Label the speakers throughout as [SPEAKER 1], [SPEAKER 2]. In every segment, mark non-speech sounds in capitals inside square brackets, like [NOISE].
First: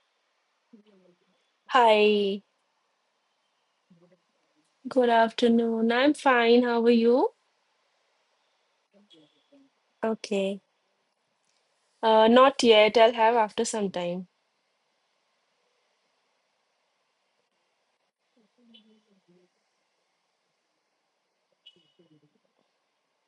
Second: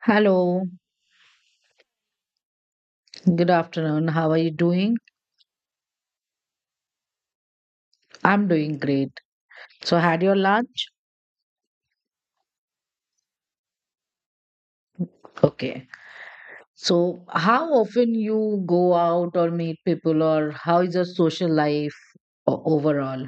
[SPEAKER 1] Hello,
[SPEAKER 2] Hi,
[SPEAKER 1] good afternoon. How are you doing?
[SPEAKER 2] good afternoon. I'm fine. How are you?
[SPEAKER 1] I'm doing great. So, had your
[SPEAKER 2] Okay.
[SPEAKER 1] lunch?
[SPEAKER 2] Not yet. I'll have after some time.
[SPEAKER 1] Okay. So, how often you go out or meet people, or how is your social life overall?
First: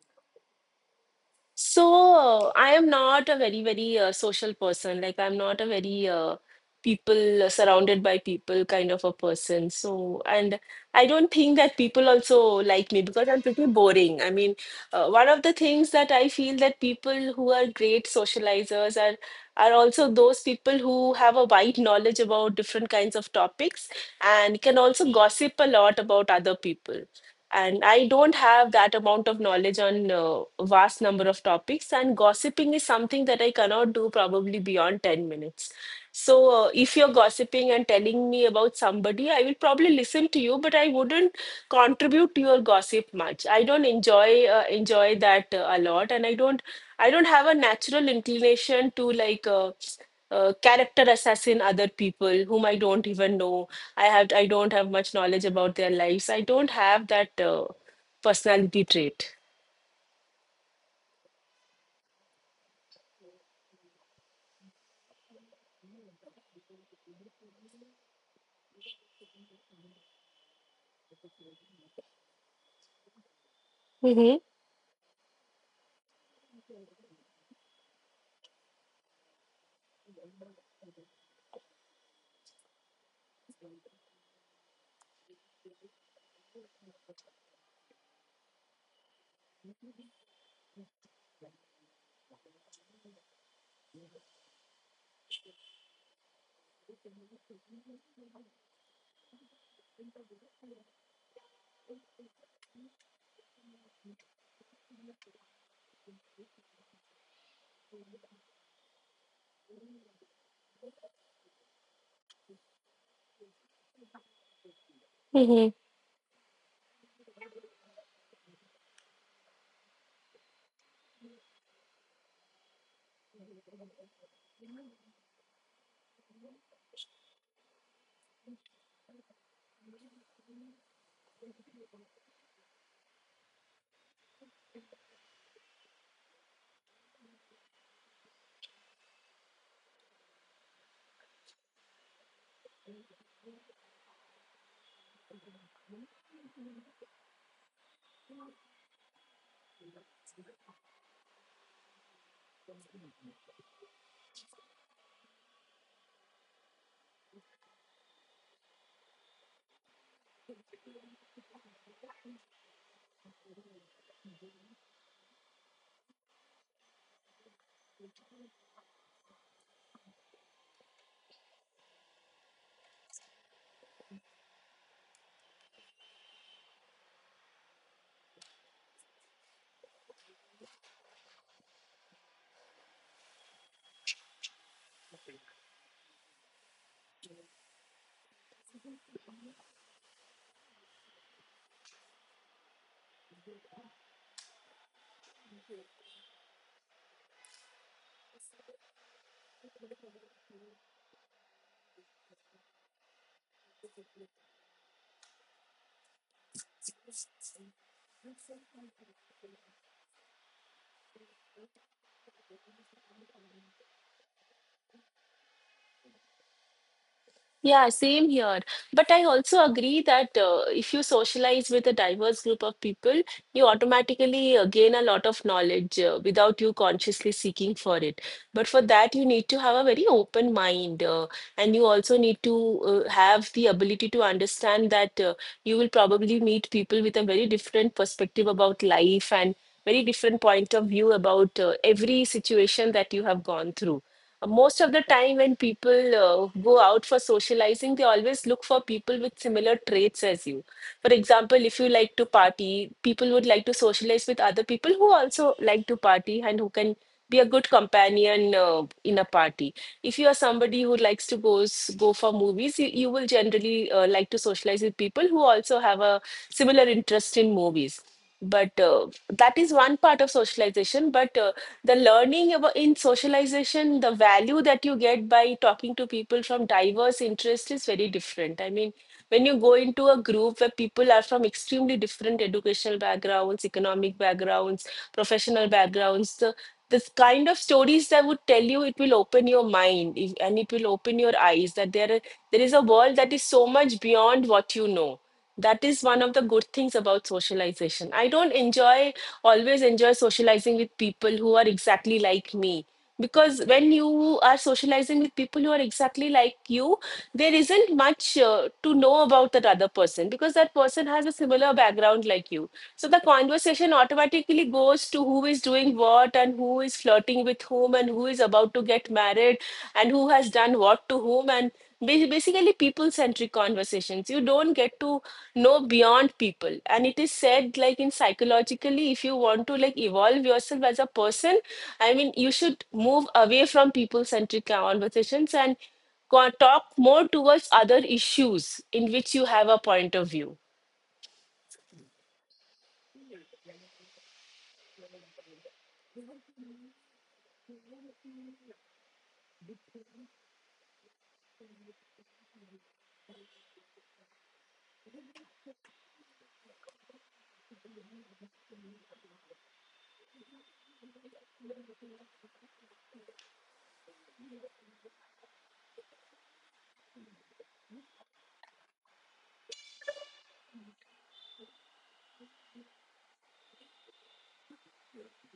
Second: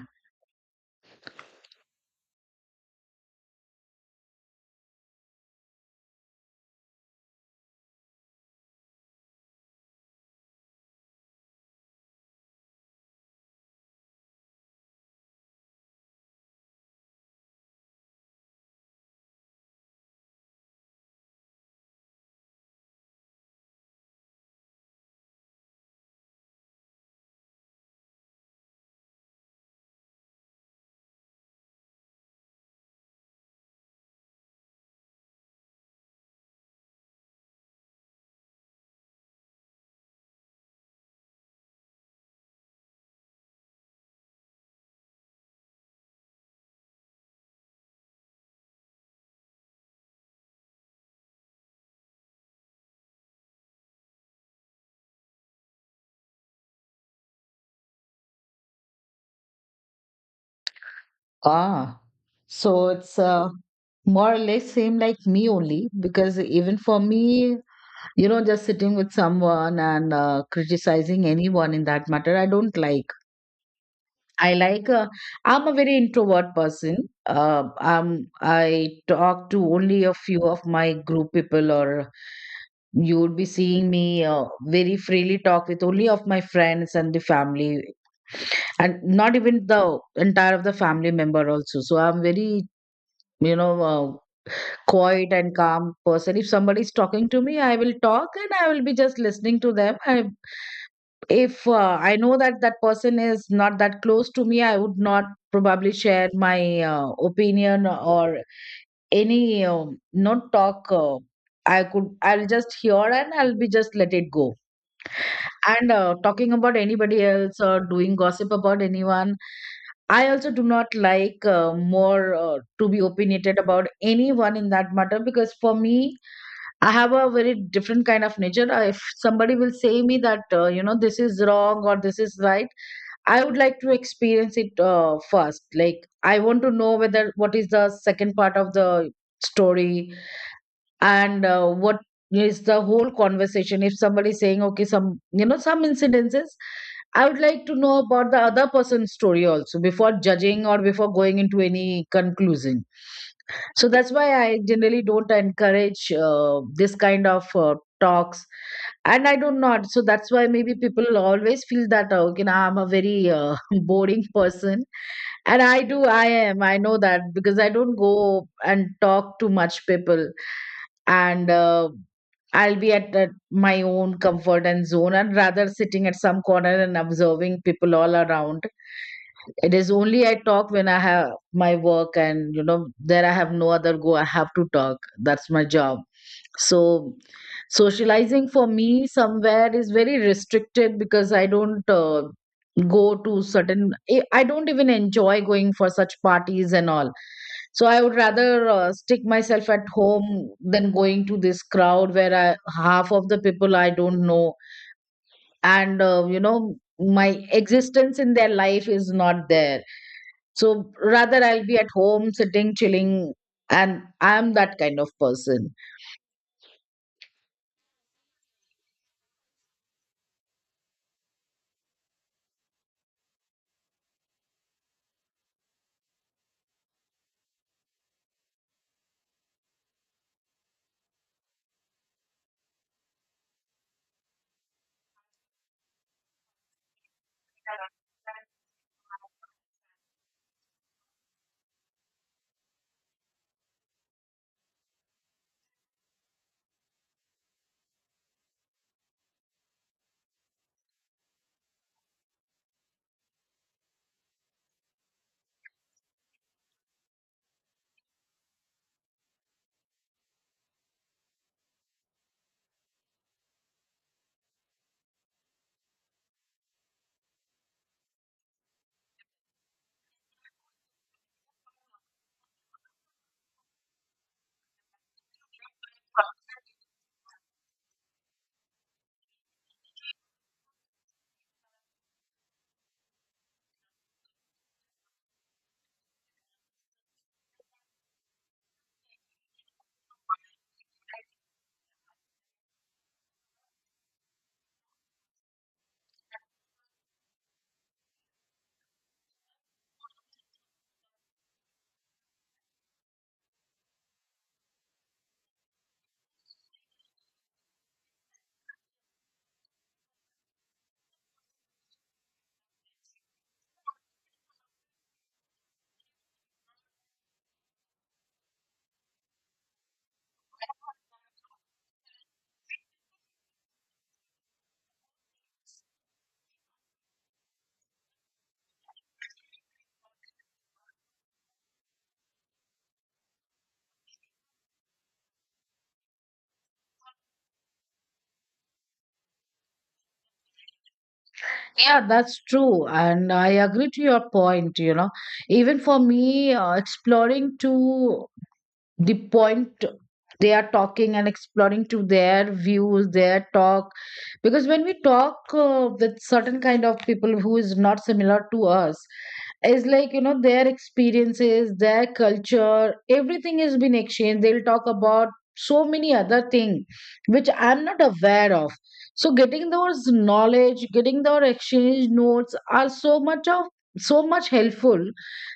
[SPEAKER 2] So I am not a very, very social person. Like I'm not a very people, surrounded by people kind of a person. So and I don't think that people also like me because I'm pretty boring. I mean, one of the things that I feel that people who are great socializers are also those people who have a wide knowledge about different kinds of topics and can also gossip a lot about other people, and I don't have that amount of knowledge on vast number of topics. And gossiping is something that I cannot do probably beyond 10 minutes. So if you're gossiping and telling me about somebody, I will probably listen to you, but I wouldn't contribute to your gossip much. I don't enjoy enjoy that a lot, and I don't I don't have a natural inclination to like character assassin other people whom I don't even know. I don't have much knowledge about their lives. I don't have that personality trait.
[SPEAKER 1] Ah, so it's more or less same like me only because even for me, you know, just sitting with someone and criticizing anyone in that matter, I don't like.
[SPEAKER 2] Mm-hmm.
[SPEAKER 1] I like, I'm a very introvert person. I talk to only a few of my group people, or you would be seeing me very freely talk with only of my friends and the family, and not even the entire of the family member also. So I'm very, you know, uh, quiet and calm person. If somebody is talking to me, I will talk and I will be just listening to them. If I know that that person is not that close to me, I would not probably share my opinion or any not talk. I could, I'll just hear and I'll be just let it go. And talking about anybody else or doing gossip about anyone, I also do not like more to be opinionated about anyone in that matter because for me, I have a very different kind of nature. If somebody will say me that, you know, this is wrong or this is right, I would like to experience it first. Like, I want to know whether what is the second part of the story, and what is the whole conversation if somebody is saying okay, some, you know, some incidences. I would like to know about the other person's story also before judging or before going into any conclusion. So that's why I generally don't encourage this kind of talks, and I do not. So that's why maybe people always feel that, okay, nah, I'm a very [LAUGHS] boring person, and I know that because I don't go and talk to much people. And I'll be at my own comfort and zone, and rather sitting at some corner and observing people all around. It is only I talk when I have my work, and, you know, there I have no other go, I have to talk. That's my job. So socializing for me somewhere is very restricted because I don't go to certain, I don't even enjoy going for such parties and all. So I would rather stick myself at home than going to this crowd where half of the people I don't know, and you know, my existence in their life is not there. So rather, I'll be at home sitting, chilling, and I'm that kind of person.
[SPEAKER 2] Yeah, same here. But I also agree that if you socialize with a diverse group of people, you automatically gain a lot of knowledge without you consciously seeking for it. But for that, you need to have a very open mind. And you also need to have the ability to understand that you will probably meet people with a very different perspective about life and very different point of view about every situation that you have gone through. Most of the time when people go out for socializing, they always look for people with similar traits as you. For example, if you like to party, people would like to socialize with other people who also like to party and who can be a good companion in a party. If you are somebody who likes to go for movies, you will generally like to socialize with people who also have a similar interest in movies. But that is one part of socialization. But the learning about in socialization, the value that you get by talking to people from diverse interests is very different. I mean, when you go into a group where people are from extremely different educational backgrounds, economic backgrounds, professional backgrounds, the this kind of stories that would tell you, it will open your mind and it will open your eyes that there is a world that is so much beyond what you know. That is one of the good things about socialization. I don't enjoy, always enjoy socializing with people who are exactly like me, because when you are socializing with people who are exactly like you, there isn't much to know about that other person because that person has a similar background like you. So the conversation automatically goes to who is doing what and who is flirting with whom and who is about to get married and who has done what to whom, and basically people centric conversations. You don't get to know beyond people. And it is said, like, in psychologically, if you want to like evolve yourself as a person, I mean, you should move away from people centric conversations and talk more towards other issues in which you have a point of view.
[SPEAKER 1] Yeah, that's true. And I agree to your point, you know. Even for me, exploring to the point they are talking and exploring to their views, their talk. Because when we talk with certain kind of people who is not similar to us, is like, you know, their experiences, their culture, everything has been exchanged. They'll talk about so many other things which I'm not aware of. So getting those knowledge, getting those exchange notes are so much of, so much helpful.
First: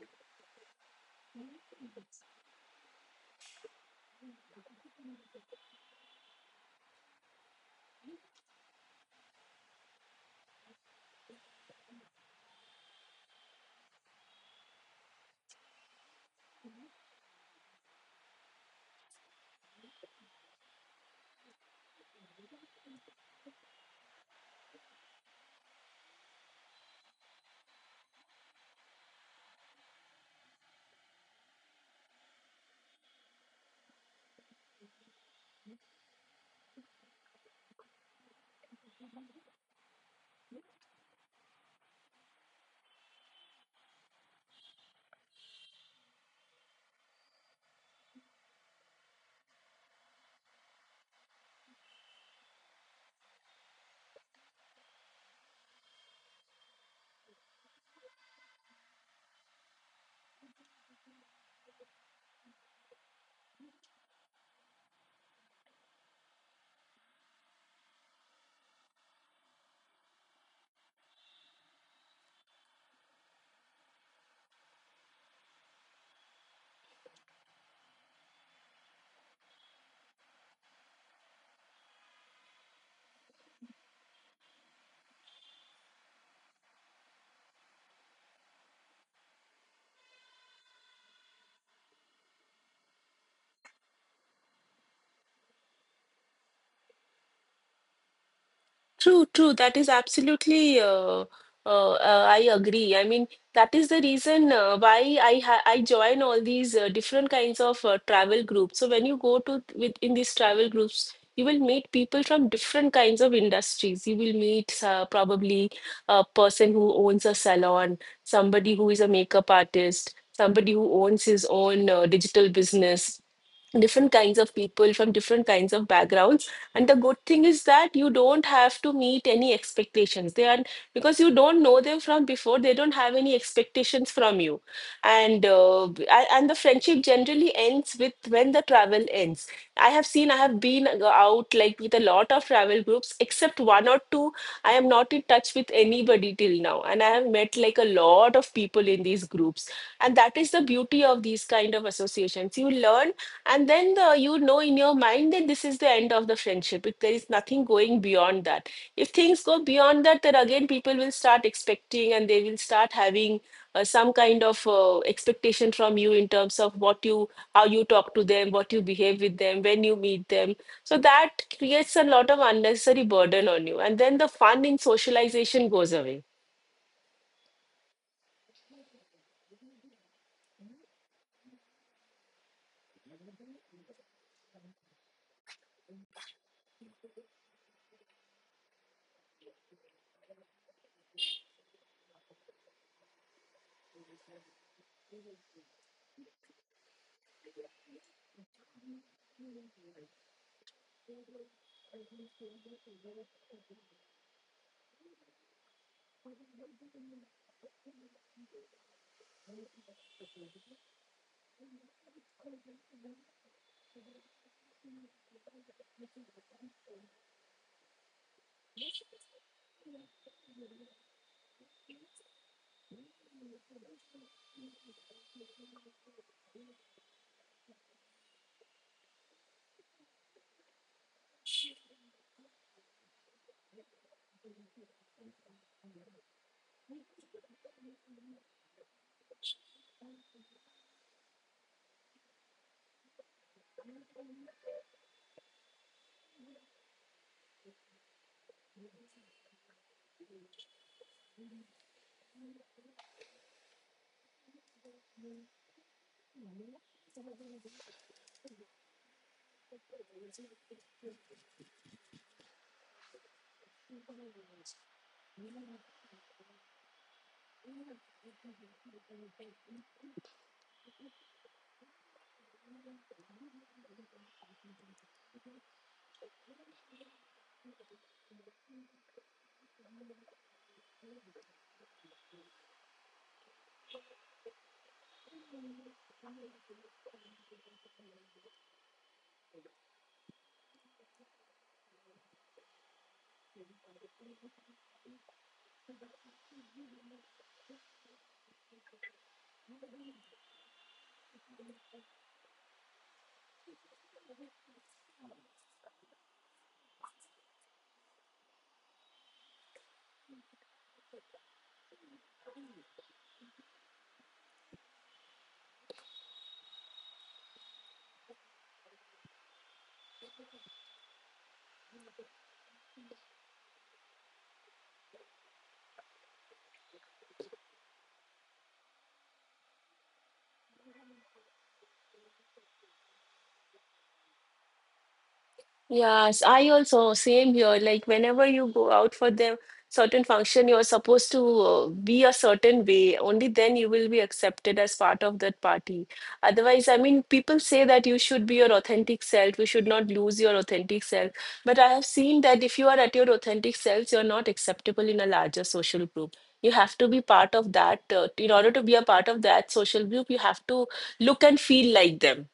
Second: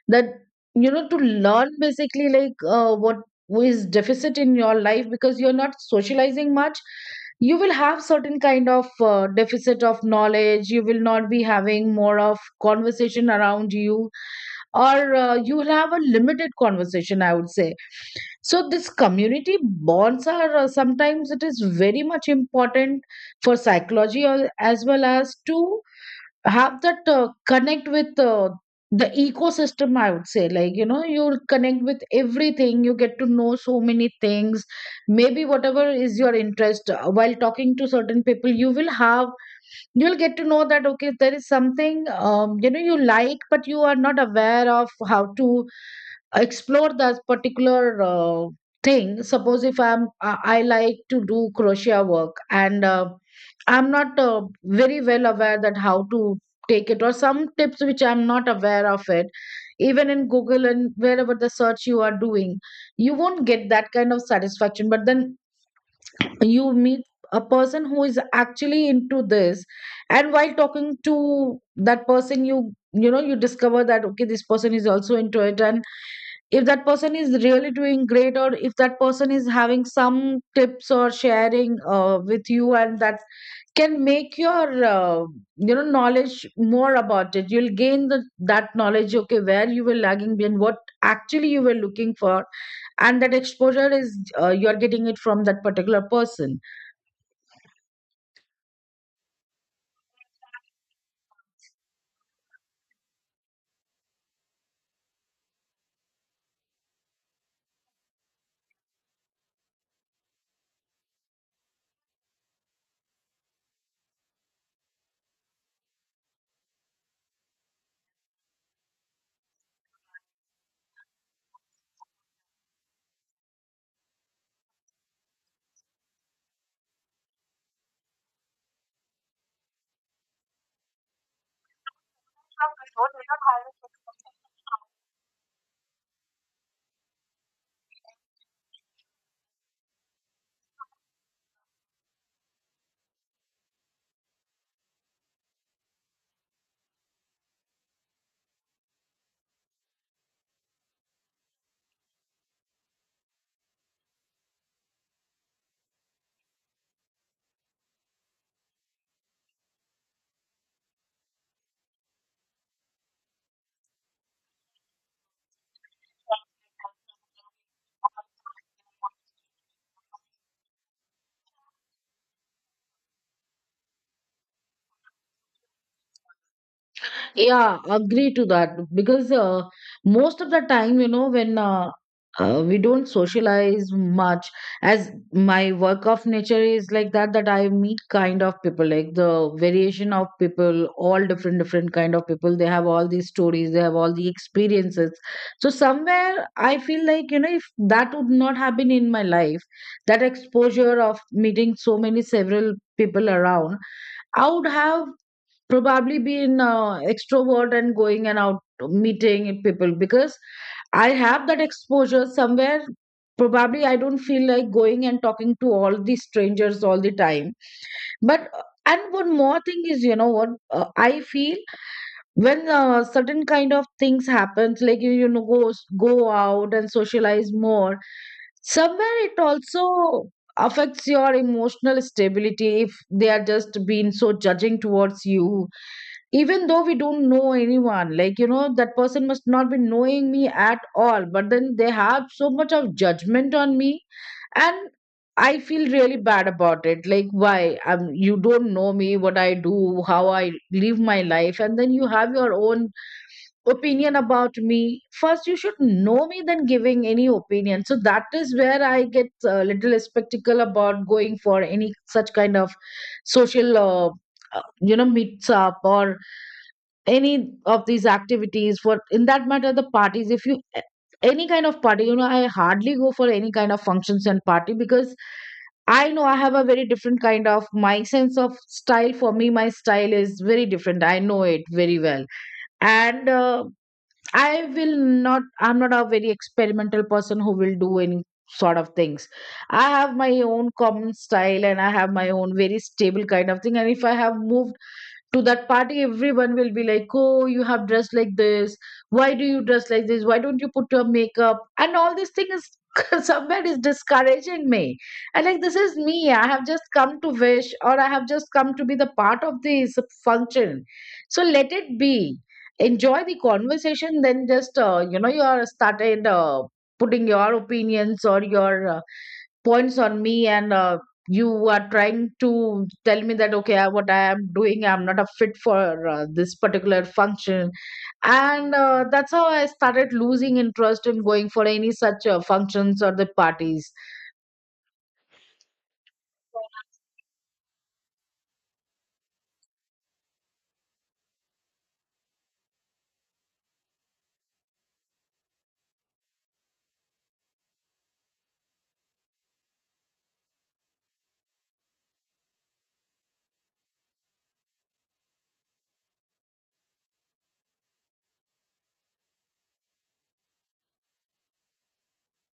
[SPEAKER 1] That, you know, to learn basically like, what is deficit in your life, because you're not socializing much, you will have certain kind of deficit of knowledge. You will not be having more of conversation around you, or you will have a limited conversation, I would say. So this community bonds are sometimes it is very much important for psychology, as well as to have that connect with the ecosystem, I would say, like, you know, you'll connect with everything, you get to know so many things. Maybe whatever is your interest, while talking to certain people, you will have, you'll get to know that okay, there is something, you know, you like but you are not aware of how to explore that particular thing. Suppose if I like to do crochet work, and I'm not very well aware that how to take it or some tips which I'm not aware of it, even in Google and wherever the search you are doing, you won't get that kind of satisfaction. But then you meet a person who is actually into this, and while talking to that person, you know, you discover that okay, this person is also into it, and if that person is really doing great or if that person is having some tips or sharing with you, and that can make your you know, knowledge more about it. You'll gain that knowledge, okay, where you were lagging behind, what actually you were looking for, and that exposure is, you're getting it from that particular person.
[SPEAKER 2] True, true. That is absolutely. I agree. I mean, that is the reason why I join all these different kinds of travel groups. So when you go to with in these travel groups, you will meet people from different kinds of industries. You will meet probably a person who owns a salon, somebody who is a makeup artist, somebody who owns his own digital business, different kinds of people from different kinds of backgrounds. And the good thing is that you don't have to meet any expectations they are, because you don't know them from before, they don't have any expectations from you. And and the friendship generally ends with when the travel ends. I have seen, I have been out like with a lot of travel groups except one or two. I am not in touch with anybody till now, and I have met like a lot of people in these groups. And that is the beauty of these kind of associations. You learn, and then the, you know in your mind that this is the end of the friendship. If there is nothing going beyond that. If things go beyond that, then again people will start expecting and they will start having some kind of expectation from you in terms of how you talk to them, what you behave with them, when you meet them. So that creates a lot of unnecessary burden on you. And then the fun in socialization goes away.
[SPEAKER 1] Yeah, agree to that because most of the time, you know, when we don't socialize much, as my work of nature is like that, that I meet kind of people, like the variation of people, all different, different kind of people. They have all these stories, they have all the experiences. So somewhere I feel like, you know, if that would not have been in my life, that exposure of meeting so many several people around, I would have probably been extrovert and going and out meeting people because I have that exposure somewhere. Probably I don't feel like going and talking to all the strangers all the time. But and one more thing is, you know what, I feel when certain kind of things happens, like you know, go go out and socialize more. Somewhere it also affects your emotional stability if they are just being so judging towards you, even though we don't know anyone, like, you know, that person must not be knowing me at all, but then they have so much of judgment on me. And I feel really bad about it, like, why, you don't know me, what I do, how I live my life, and then you have your own opinion about me. First you should know me, then giving any opinion. So that is where I get a little skeptical about going for any such kind of social, you know, meets up or any of these activities. For, in that matter, the parties, if you, any kind of party, you know, I hardly go for any kind of functions and party, because I know I have a very different kind of, my sense of style, for me my style is very different, I know it very well. And I will not, I'm not a very experimental person who will do any sort of things. I have my own common style and I have my own very stable kind of thing. And if I have moved to that party, everyone will be like, oh, you have dressed like this, why do you dress like this, why don't you put your makeup, and all this thing is [LAUGHS] somewhere is discouraging me. And like, this is me, I have just come to wish or I have just come to be the part of this function, so let it be, enjoy the conversation. Then just you know, you are started putting your opinions or your points on me. And you are trying to tell me that okay, what I am doing, I'm not a fit for this particular function. And that's how I started losing interest in going for any such functions or the parties.
[SPEAKER 2] Yes, I also same here. Like whenever you go out for the certain function, you're supposed to be a certain way. Only then you will be accepted as part of that party. Otherwise, I mean, people say that you should be your authentic self. You should not lose your authentic self. But I have seen that if you are at your authentic selves, you're not acceptable in a larger social group. You have to be part of that. In order to be a part of that social group, you have to look and feel like them.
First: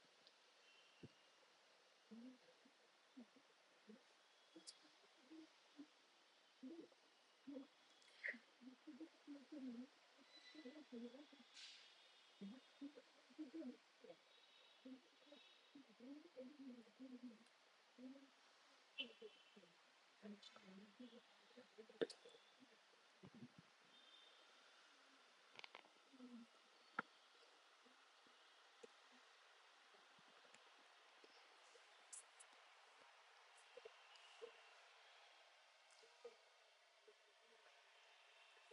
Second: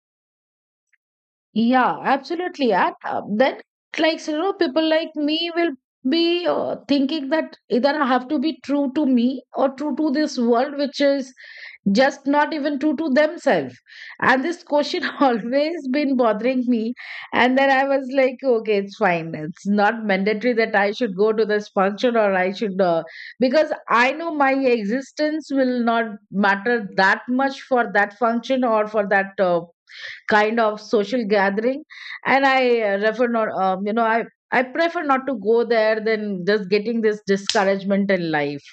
[SPEAKER 1] Yeah, absolutely. And then, like, you know, people like me will be thinking that either I have to be true to me or true to this world, which is just not even true to themselves. And this question [LAUGHS] always been bothering me. And then I was like, okay, it's fine, it's not mandatory that I should go to this function or I should, because I know my existence will not matter that much for that function or for that kind of social gathering. And I refer not, you know, I prefer not to go there than just getting this discouragement in life.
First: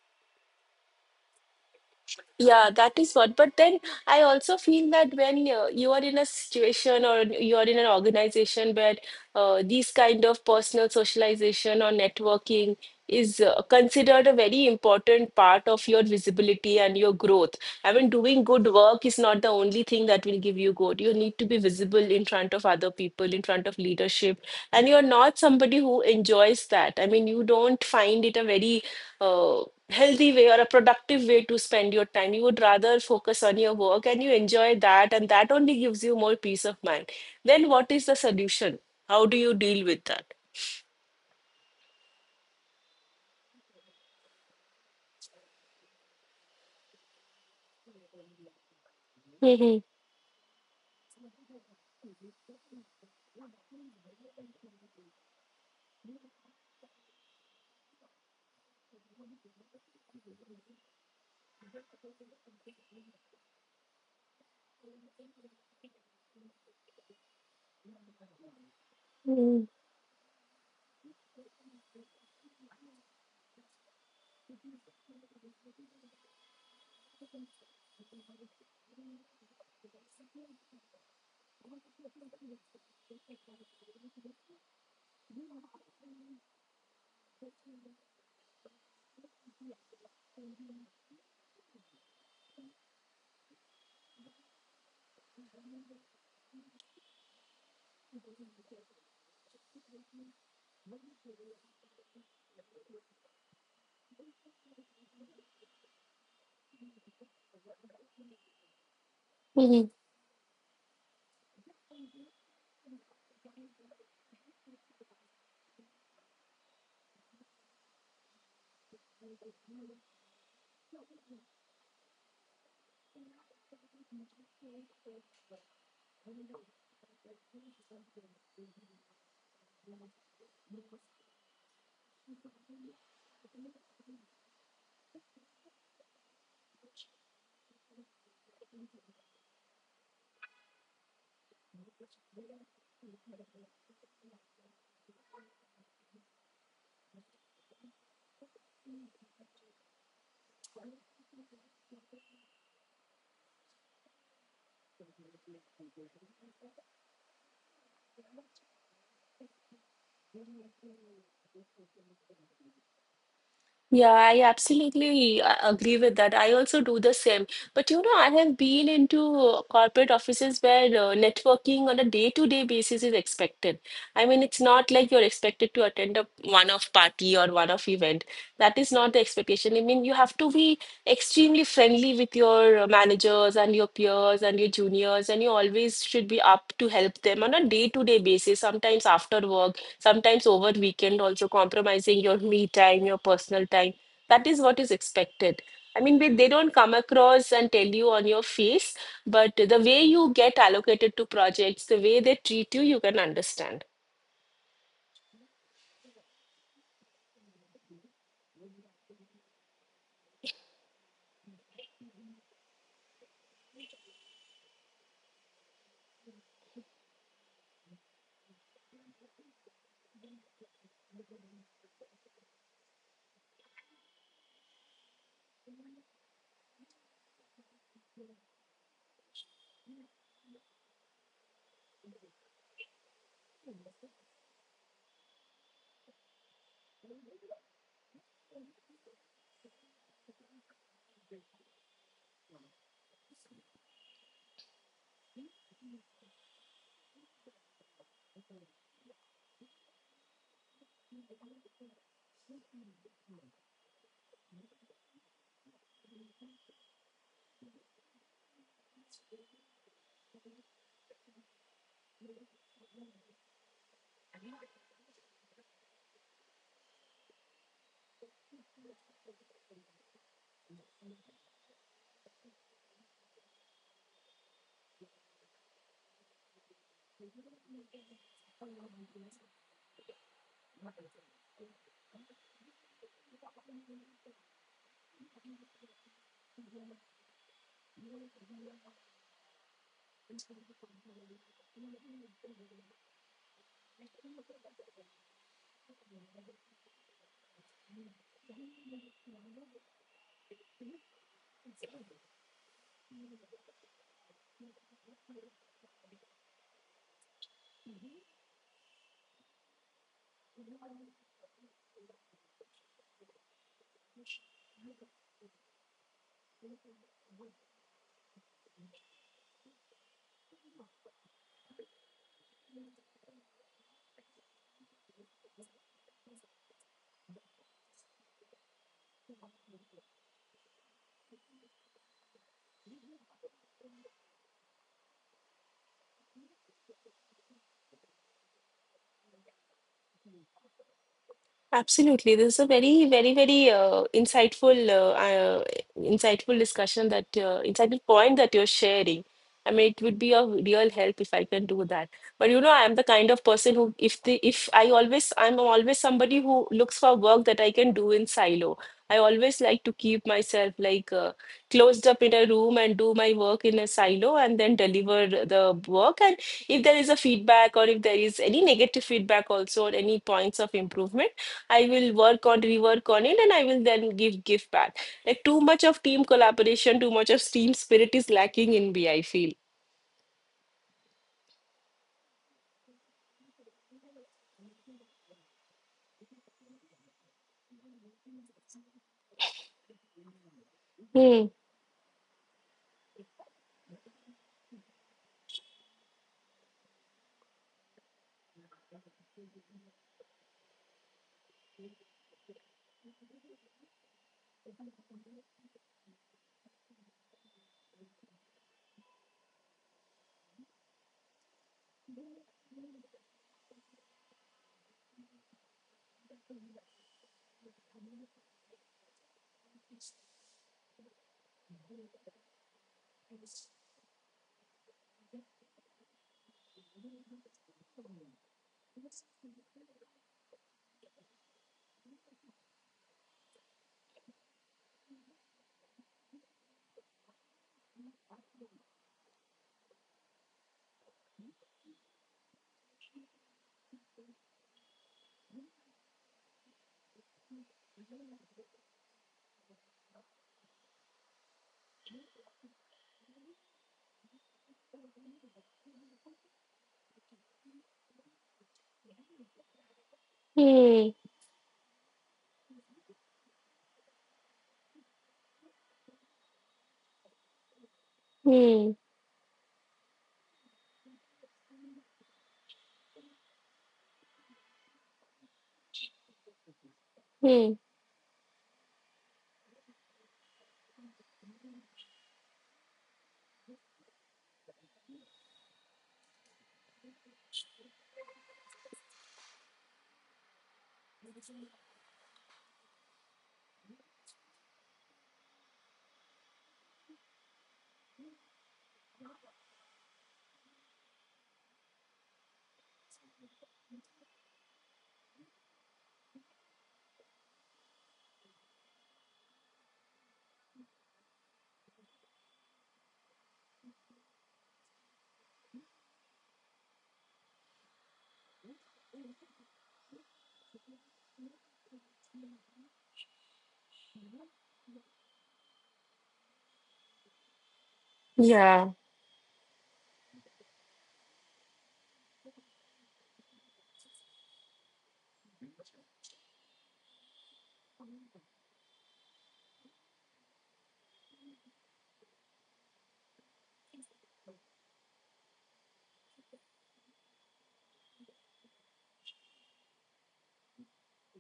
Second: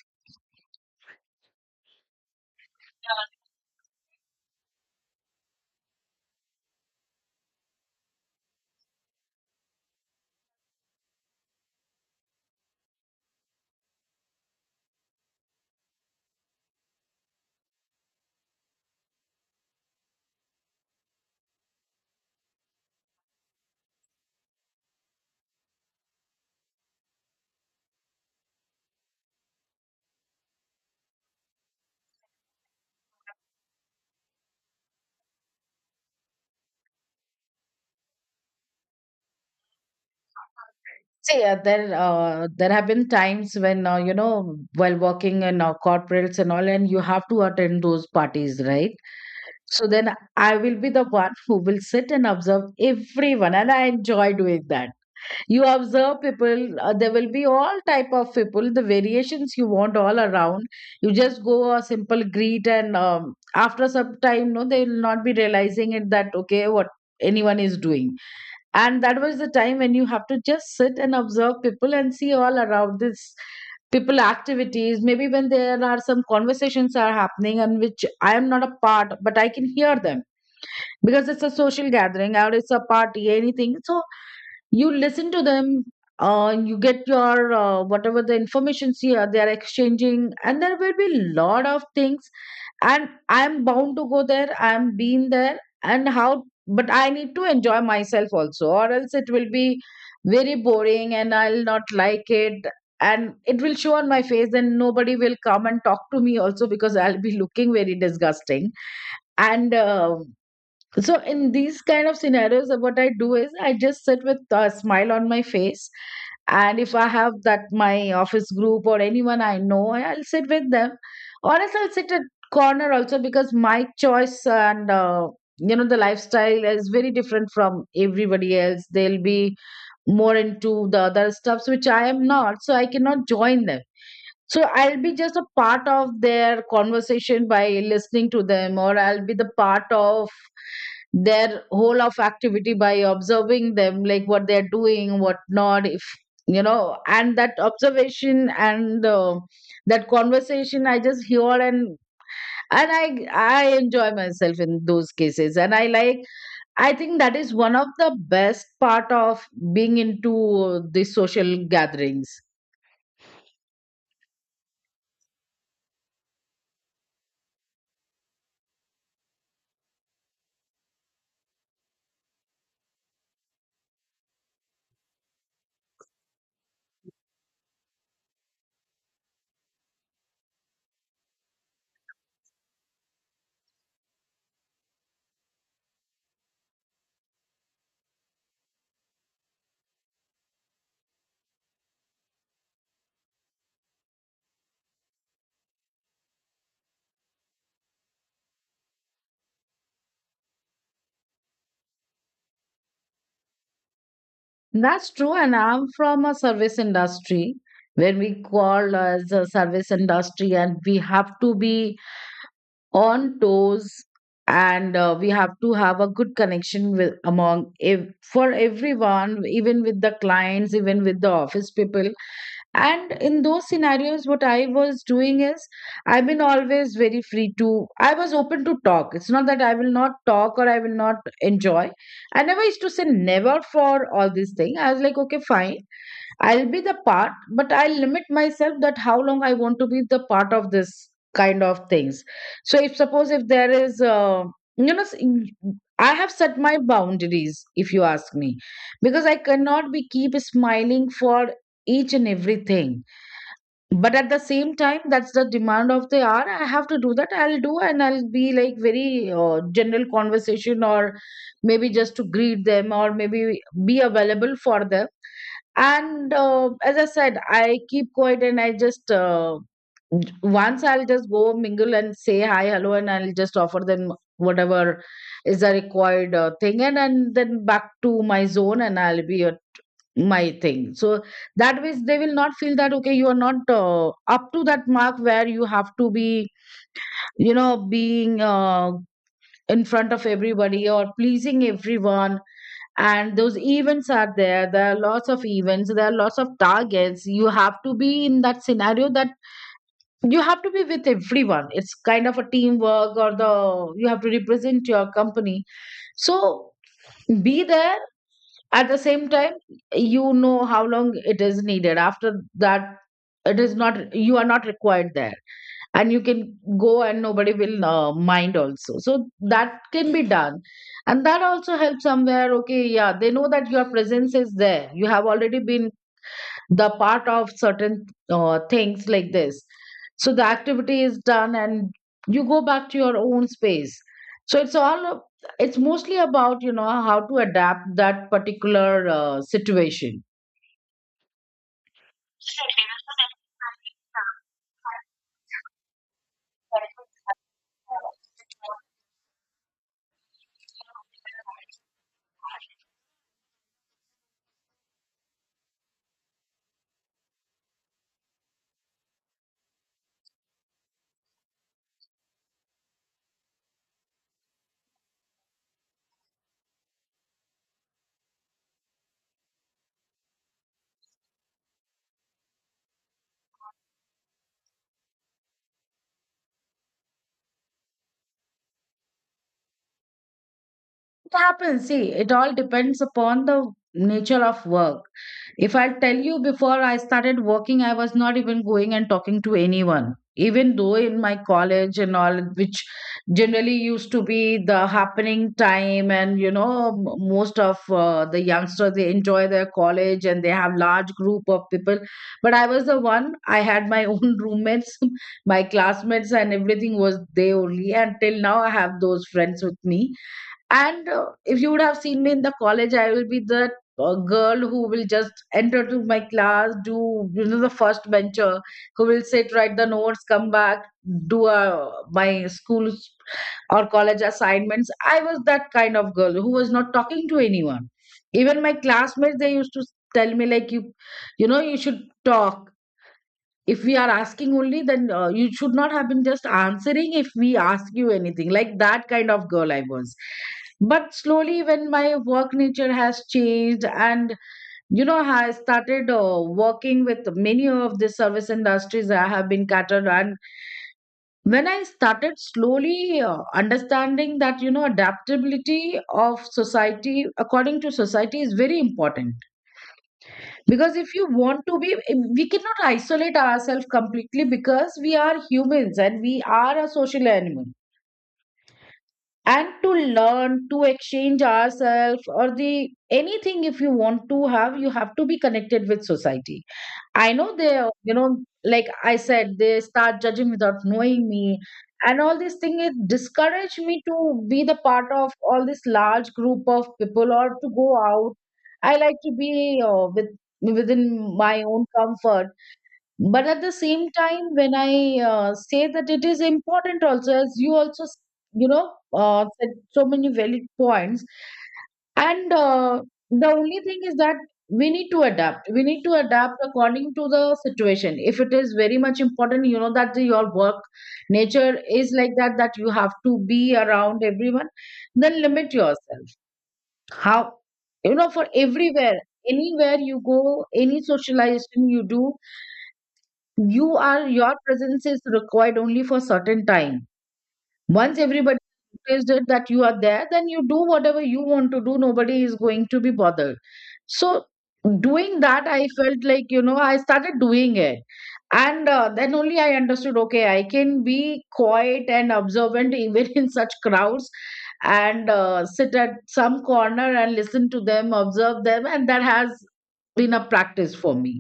[SPEAKER 2] Yeah, that is what. But then I also feel that when you are in a situation or you are in an organization where these kind of personal socialization or networking is considered a very important part of your visibility and your growth. I mean, doing good work is not the only thing that will give you good. You need to be visible in front of other people, in front of leadership, and you're not somebody who enjoys that. I mean, you don't find it a very uh, healthy way or a productive way to spend your time. You would rather focus on your work and you enjoy that, and that only gives you more peace of mind. Then, what is the solution? How do you deal with that?
[SPEAKER 1] See, there have been times when, you know, while working in corporates and all, and you have to attend those parties, right? So then I will be the one who will sit and observe everyone, and I enjoy doing that. You observe people. There will be all type of people, the variations you want all around. You just go a simple greet, and after some time, no, they will not be realizing it that okay, what anyone is doing. And that was the
[SPEAKER 2] Mm-hmm.
[SPEAKER 1] time when you have to just sit and observe people and see all around this people activities, maybe when there are some conversations are happening and which I am not a part but I can hear them, because it's a social gathering or it's a party anything. So you listen to them. You get your whatever the information, see they are exchanging, and there will be lot of things. And I'm bound to go there, I'm been there and how, but I need to enjoy myself also, or else it will be very boring and I'll not like it. And it will show on my face and nobody will come and talk to me also, because I'll be looking very disgusting. And so in these kind of scenarios, what I do is I just sit with a smile on my face. And if I have that my office group or anyone I know, I'll sit with them. Or else I'll sit at corner also, because my choice. And you know, the lifestyle is very different from everybody else. They'll be more into the other stuffs which I am not, so I cannot join them. So I'll be just a part of their conversation by listening to them, or I'll be the part of their whole of activity by observing them, like what they're doing, what not, if you know, and that observation and that conversation, I just hear and I enjoy myself in those cases, and I think that is one of the best part of being into the social gatherings.
[SPEAKER 2] Yeah, I absolutely agree with that. I also do the same. But you know, I have been into corporate offices where networking on a day-to-day basis is expected. I mean, it's not like you're expected to attend a one-off party or one-off event. That is not the expectation. I mean, you have to be extremely friendly with your managers and your peers and your juniors, and you always should be up to help them on a day-to-day basis, sometimes after work, sometimes over weekend also, compromising your me time, your personal time. That is what is expected. I mean, they don't come across and tell you on your face, but the way you get allocated to projects, the way they treat you, you can understand.
[SPEAKER 1] That's true, and I'm from a service industry, where we call as a service industry, and we have to be on toes, and we have to have a good connection with among if, for everyone, even with the clients, even with the office people. And in those scenarios, what I was doing is, I've been always very free to, I was open to talk. It's not that I will not talk or I will not enjoy. I never used to say never for all this thing. I was like, okay, fine. I'll be the part, but I'll limit myself that how long I want to be the part of this kind of things. So if suppose if there is, you know, I have set my boundaries. If you ask me, because I cannot be keep smiling for each and everything. But at the same time, that's the demand of the hour. I have to do that. I'll do, and I'll be like very general conversation, or maybe just to greet them, or maybe be available for them. And as I said, I keep quiet and I just once I'll just go mingle and say hi hello, and I'll just offer them whatever is a required thing. And then back to my zone, and I'll be at my thing. So that way they will not feel that okay, you are not up to that mark where you have to be, you know, being in front of everybody or pleasing everyone. And those events are there, there are lots of events, there are lots of targets, you have to be in that scenario that you have to be with everyone. It's kind of a teamwork, or the you have to represent your company. So be there. At the same time, you know how long it is needed. After that, it is not you are not required there, and you can go and nobody will mind also, so that can be done. And that also helps somewhere, okay, yeah, they know that your presence is there, you have already been the part of certain things like this. So the activity is done, and you go back to your own space. So it's all it's mostly about, you know, how to adapt that particular situation.
[SPEAKER 2] Absolutely. This is a very, very, very insightful, uh, insightful discussion that insightful point that you're sharing. I mean, it would be a real help if I can do that. But you know, I am the kind of person who, if the, if I always, I'm always somebody who looks for work that I can do in silo. I always like to keep myself like closed up in a room and do my work in a silo and then deliver the work. And if there is a feedback or if there is any negative feedback also or any points of improvement. I will work on Rework on it, and I will then give back. Like too much of team collaboration, too much of team spirit is lacking in me, I feel.
[SPEAKER 1] It happens. See, it all depends upon the nature of work. If I tell you, before I started working, I was not even going and talking to anyone. Even though in my
[SPEAKER 2] Hmm.
[SPEAKER 1] college and all, which generally used to be the happening time, and you know, most of the youngsters, they enjoy their college and they have large group of people. But I was the one. I had my [LAUGHS] own roommates, my classmates, and everything was they only. And till now, I have those friends with me. And if you would have seen me in the college, I will be the girl who will just enter to my class, do you know, the first bencher, who will sit, write the notes, come back, do my school or college assignments. I was that kind of girl who was not talking to anyone. Even my classmates, they used to tell me like you know, you should talk. If we are asking only, then you should not have been just answering, if we ask you anything, like that kind of girl I was. But slowly when my work nature has changed, and you know, I started working with many of the service industries I have been catered. And when I started slowly understanding that, you know, adaptability of society, according to society, is very important. Because
[SPEAKER 2] Hmm.
[SPEAKER 1] if you want to be, we cannot isolate ourselves completely, because we are humans and we are a social animal.
[SPEAKER 2] Hmm.
[SPEAKER 1] And to learn, to exchange ourselves, or the anything if you want to have, you have to be connected with society. I know
[SPEAKER 2] Hmm.
[SPEAKER 1] they, you know, like I said, they start judging without knowing me. And all these things, it discourage me to be the part of all this large group of people or to go out. I like to be with within my own comfort, but at the same time when I say that it is important also, as you also you know said so many valid points. And the only thing is that, we need to adapt, we need to adapt according to the situation. If it is very much important, you know, that your work nature is like that, that you have to be around everyone, then limit yourself how, you know, for everywhere, anywhere you go, any socialization you do, you are your presence is required only for certain time. Once everybody
[SPEAKER 2] Yeah.
[SPEAKER 1] is it that you are there, then you do whatever you want to do, nobody is going to be bothered. So doing that, I felt like, you know, I started doing it. And then only I understood, okay, I can be quiet and observant even [LAUGHS] in such crowds. And sit at some corner and listen to them, observe them, and that has been a practice for me.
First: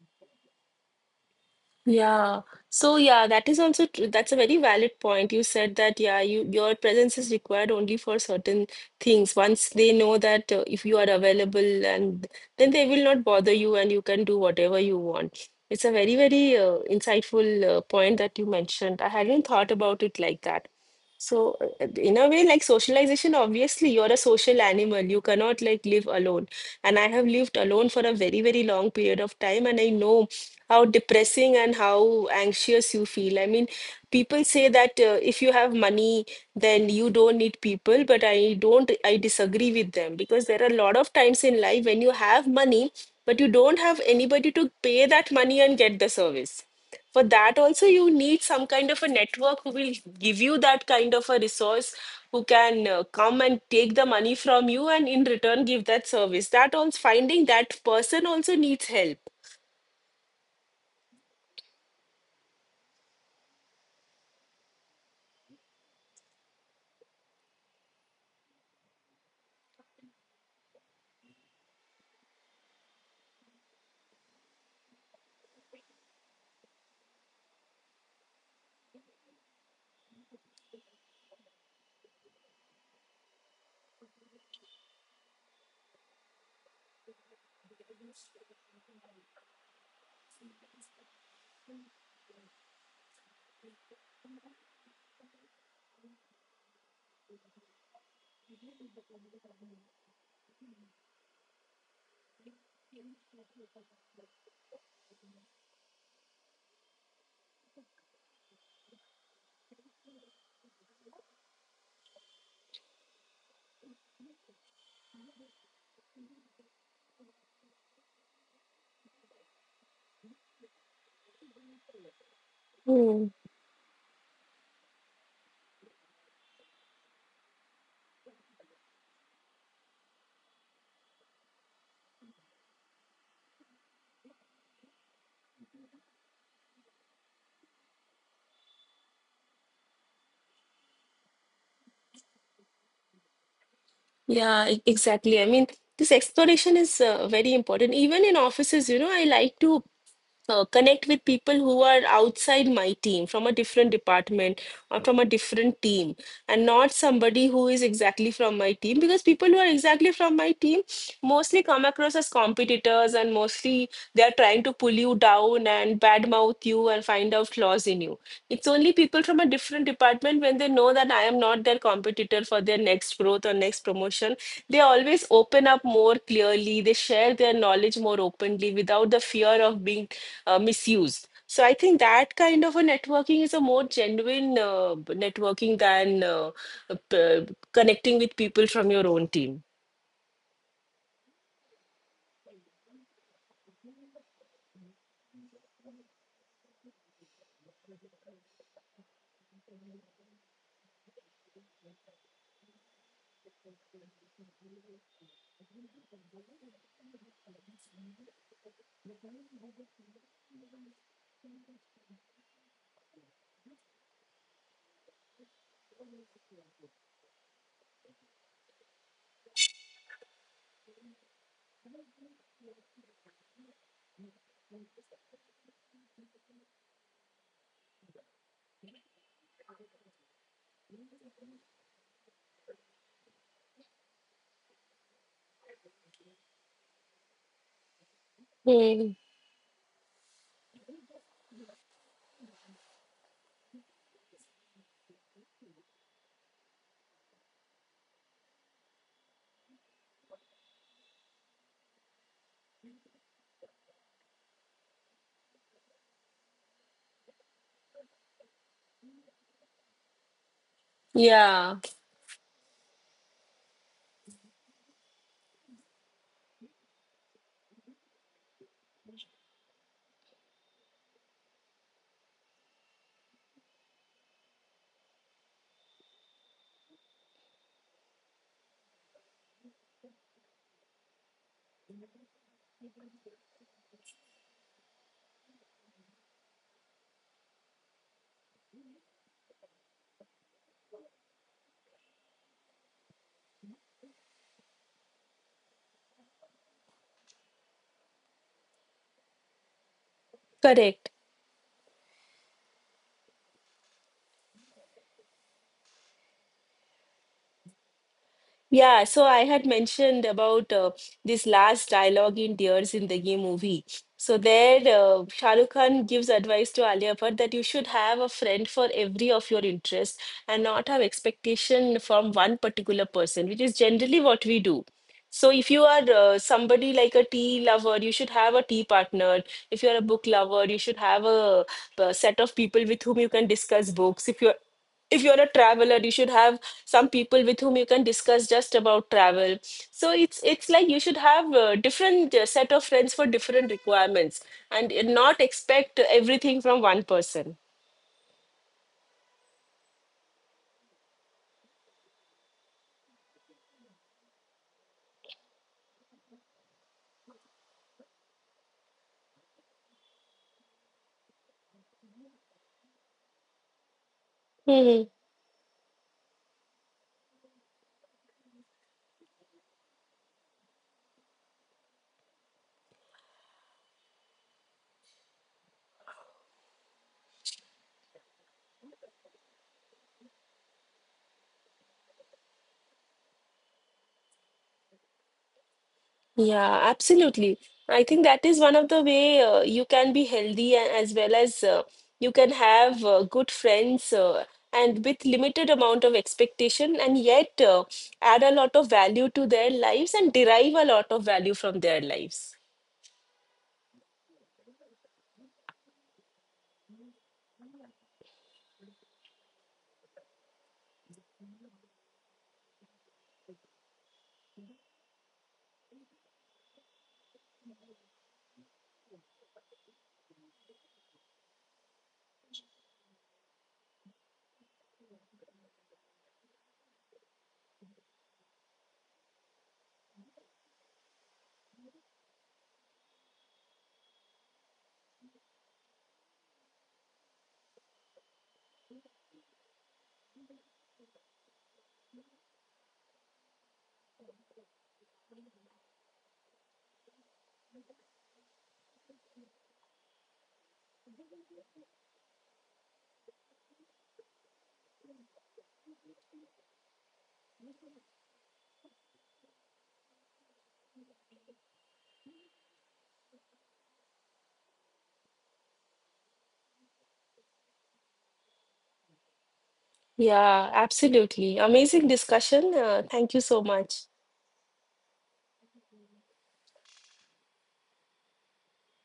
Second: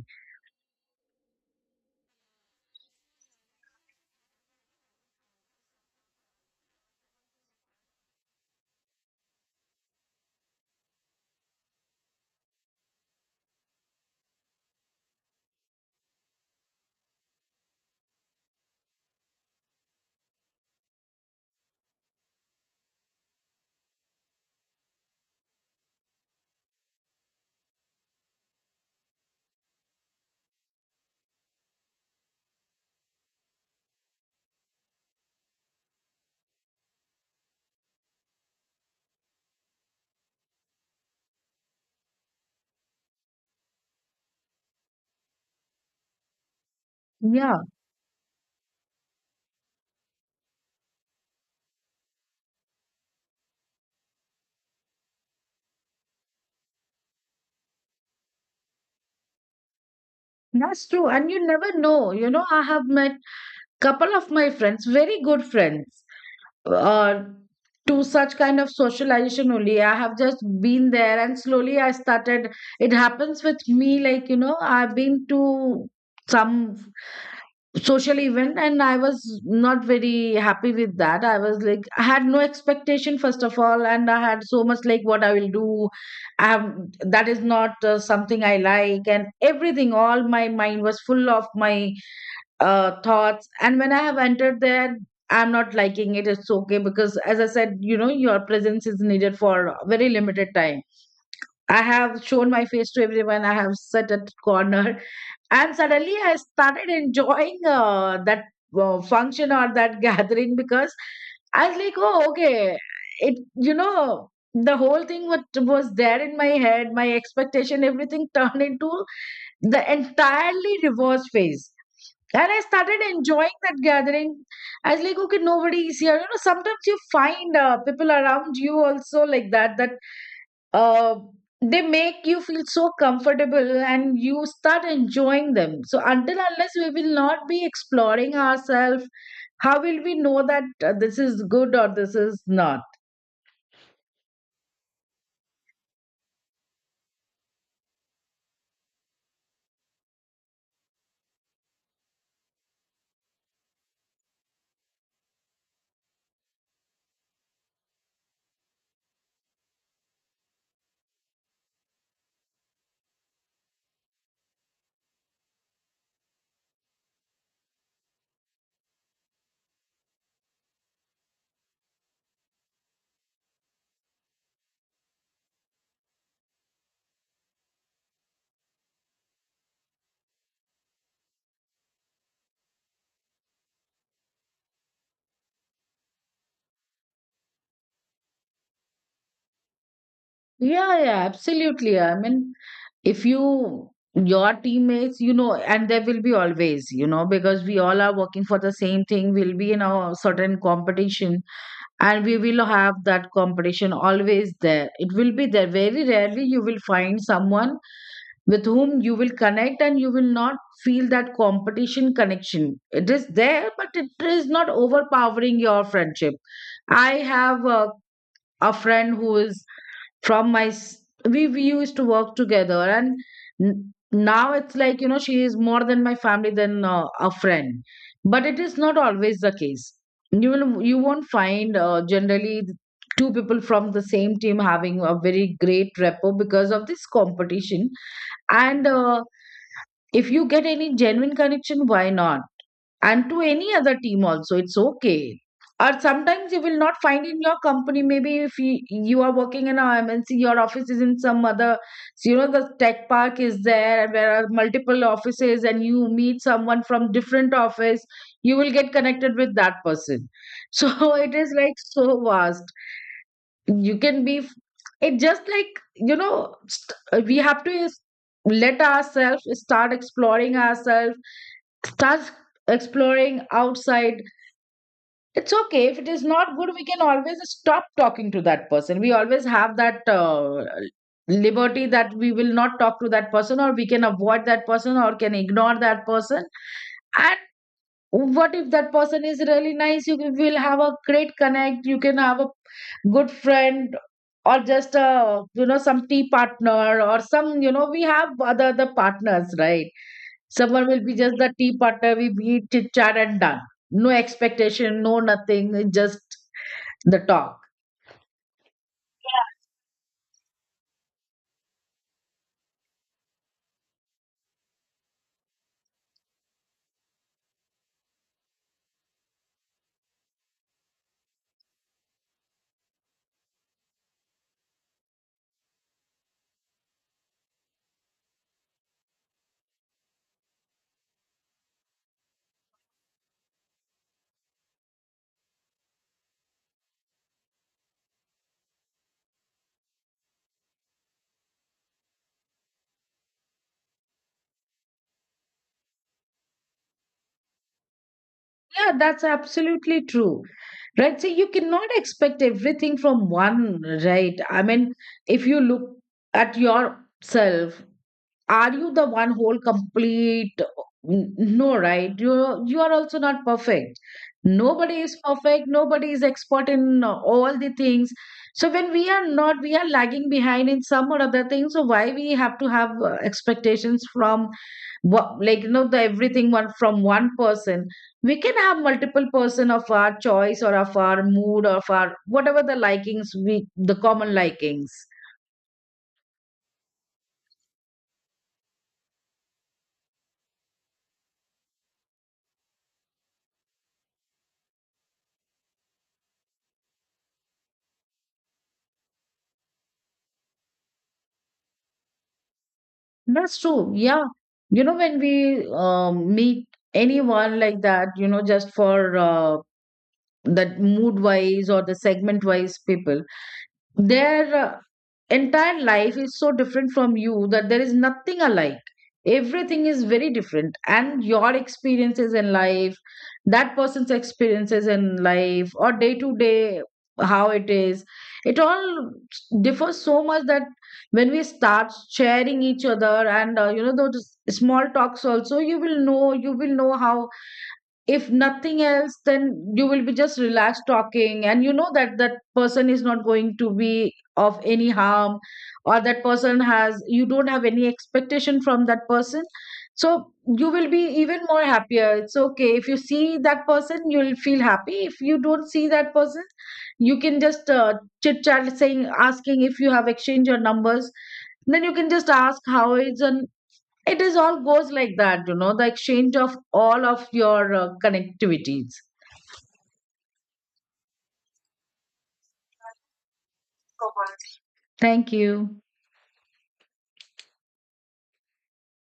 [SPEAKER 2] Yeah. So yeah, that is also true. That's a very valid point. You said that, yeah, you your presence is required only for certain things. Once they know that if you are available, and then they will not bother you and you can do whatever you want. It's a very, very insightful point that you mentioned. I hadn't thought about it like that. So, in a way, like socialization, obviously, you're a social animal. You cannot like live alone. And I have lived alone for a very, very long period of time, and I know how depressing and how anxious you feel. I mean, people say that if you have money, then you don't need people, but I don't, I disagree with them because there are a lot of times in life when you have money, but you don't have anybody to pay that money and get the service. For
[SPEAKER 1] Yeah.
[SPEAKER 2] that also you need some kind of a network who will give you that kind of a resource, who can come and take the money from you and in return give that service. That also finding that person also needs
[SPEAKER 1] That's true. And you never know. You know, I have met couple of my friends, very good friends, uh, to such kind of socialization only. I have just been there and slowly I started. It happens with me, like, you know, I've been to some social event, and I was not very happy with that. I was like, I had no expectation first of all, and I had so much like what I will do, I have that is not something I like, and everything, all my mind was full of my thoughts. And when I have entered there, I'm not liking it, it's okay, because as I said, you know, your presence is needed for a very limited time. I have shown my face to everyone, I have sat at corner, and suddenly I started enjoying that function or that [LAUGHS] gathering, because I was like, oh, okay, it, you know, the whole thing what was there in my head, my expectation, everything [LAUGHS] turned into the entirely reverse phase, and I started
[SPEAKER 2] help.
[SPEAKER 1] enjoying that gathering. I was like, okay, nobody is here. You know, sometimes you find people around you also like that. That uh, they make you feel so comfortable, and you start enjoying them. So until unless we will not be exploring ourselves, how will we know that this is good or this is not.
[SPEAKER 2] Yeah, exactly. I mean, this exploration is very important. Even in offices, you know, I like to connect with people who are outside my team, from a different department or from a different team, and not somebody who is exactly from my team, because people who are exactly from my team mostly come across as competitors, and mostly they are trying to pull you down and badmouth you and find out flaws in you. It's only people from a different department, when they know that I am not their competitor for their next growth or next promotion, they always open up more clearly. They share their knowledge more openly without the fear of being misused. So I think that kind of a networking is a more genuine networking than connecting with people from your own team.
[SPEAKER 1] Yeah, yeah, absolutely, I mean, if you your teammates, you know, and there will be always, you know, because we all are working for the same thing, we'll be in a certain competition. And we will have that competition always there, it will be there. Very rarely you will find someone with whom you will connect and you will not feel that competition connection. It is there, but it is not overpowering your friendship. I have a friend who is from we used to work together, and now it's like, you know, she is more than my family than a friend. But it is not always the case. You won't find generally two people from the same team having a very great rapport because of this competition and
[SPEAKER 2] Hmm.
[SPEAKER 1] uh, if you get any genuine connection, why not? And to any other team also, it's okay. Or sometimes you will not find in your company. Maybe if you, you are working in a MNC, your office is in some other, so, you know, the tech park is there, and there are multiple offices, and you meet someone from different office, you will get connected with that person. [LAUGHS] So it is like
[SPEAKER 2] Yeah,
[SPEAKER 1] so vast, you can be f- it just like you know st- we have to is- let ourselves start exploring ourselves, start exploring outside. It's okay, if it is not good we can always stop talking to that person. We always have that liberty that we will not talk to that person, or we can avoid that person or can ignore that person. What if that person is really nice? You will have a great connect, you can have a good friend, or just a, you know, some tea partner, or some, you know, we have other partners, right? Someone will
[SPEAKER 2] correct.
[SPEAKER 1] be just the tea partner, we meet, chit chat, and done. No expectation, no nothing. It's just the talk.
[SPEAKER 2] Yeah, so I had mentioned about this last dialogue in Tears in the Ye movie. So there, Shah Rukh Khan gives advice to Alia Bhatt that you should have a friend for every of your interests and not have expectation from one particular person, which is generally what we do. So if you are somebody like a tea lover, you should have a tea partner. If you're a book lover, you should have a, uh, set of people with whom you can discuss books. If you're a traveler, you should have some people with whom you can discuss just about travel. So it's like you should have a different set of friends for different requirements, and not expect everything from one person.
[SPEAKER 1] Yeah, that's absolutely true, right? So you cannot expect everything from one. Right, I mean, if you look at yourself, are you the one whole complete? No, right? You are also not perfect. Nobody is perfect, nobody is expert in all the things. So when we are not, we are lagging behind in some or other things, so why we have to have expectations from, what, like, you know, the everything, one from one person? We can have multiple person of our choice, or of our mood, or of our whatever, the likings, we the common likings.
[SPEAKER 2] Yeah, absolutely. I think that is one of the way you can be healthy and as well as you can have good friends, and with limited amount of expectation and yet add a lot of value to their lives and derive a lot of value from their lives.
[SPEAKER 1] That's true. Yeah. You know, when we meet anyone like that, you know, just for that mood wise or the segment wise people, their entire life is so different from you that there is nothing alike, everything is very different, and your experiences in life, that person's experiences in life, or day to day, how it is, it all differs so much that when we start sharing each other, and you know, those small talks also, you will know, you will know how, if nothing else, then you will be just relaxed talking, and you know that that person is not going to be of any harm, or that person has, you don't have any expectation from that person, so you will be even more happier. It's okay, if you see that person you'll feel happy, if you don't see that person you can just chit chat, saying, asking, if you have exchanged your numbers, then you can just ask how is an, it is all goes like that, you know, the exchange of all of your connectivities.
[SPEAKER 2] Yeah, absolutely. Amazing discussion. Thank you so much.
[SPEAKER 1] Thank you.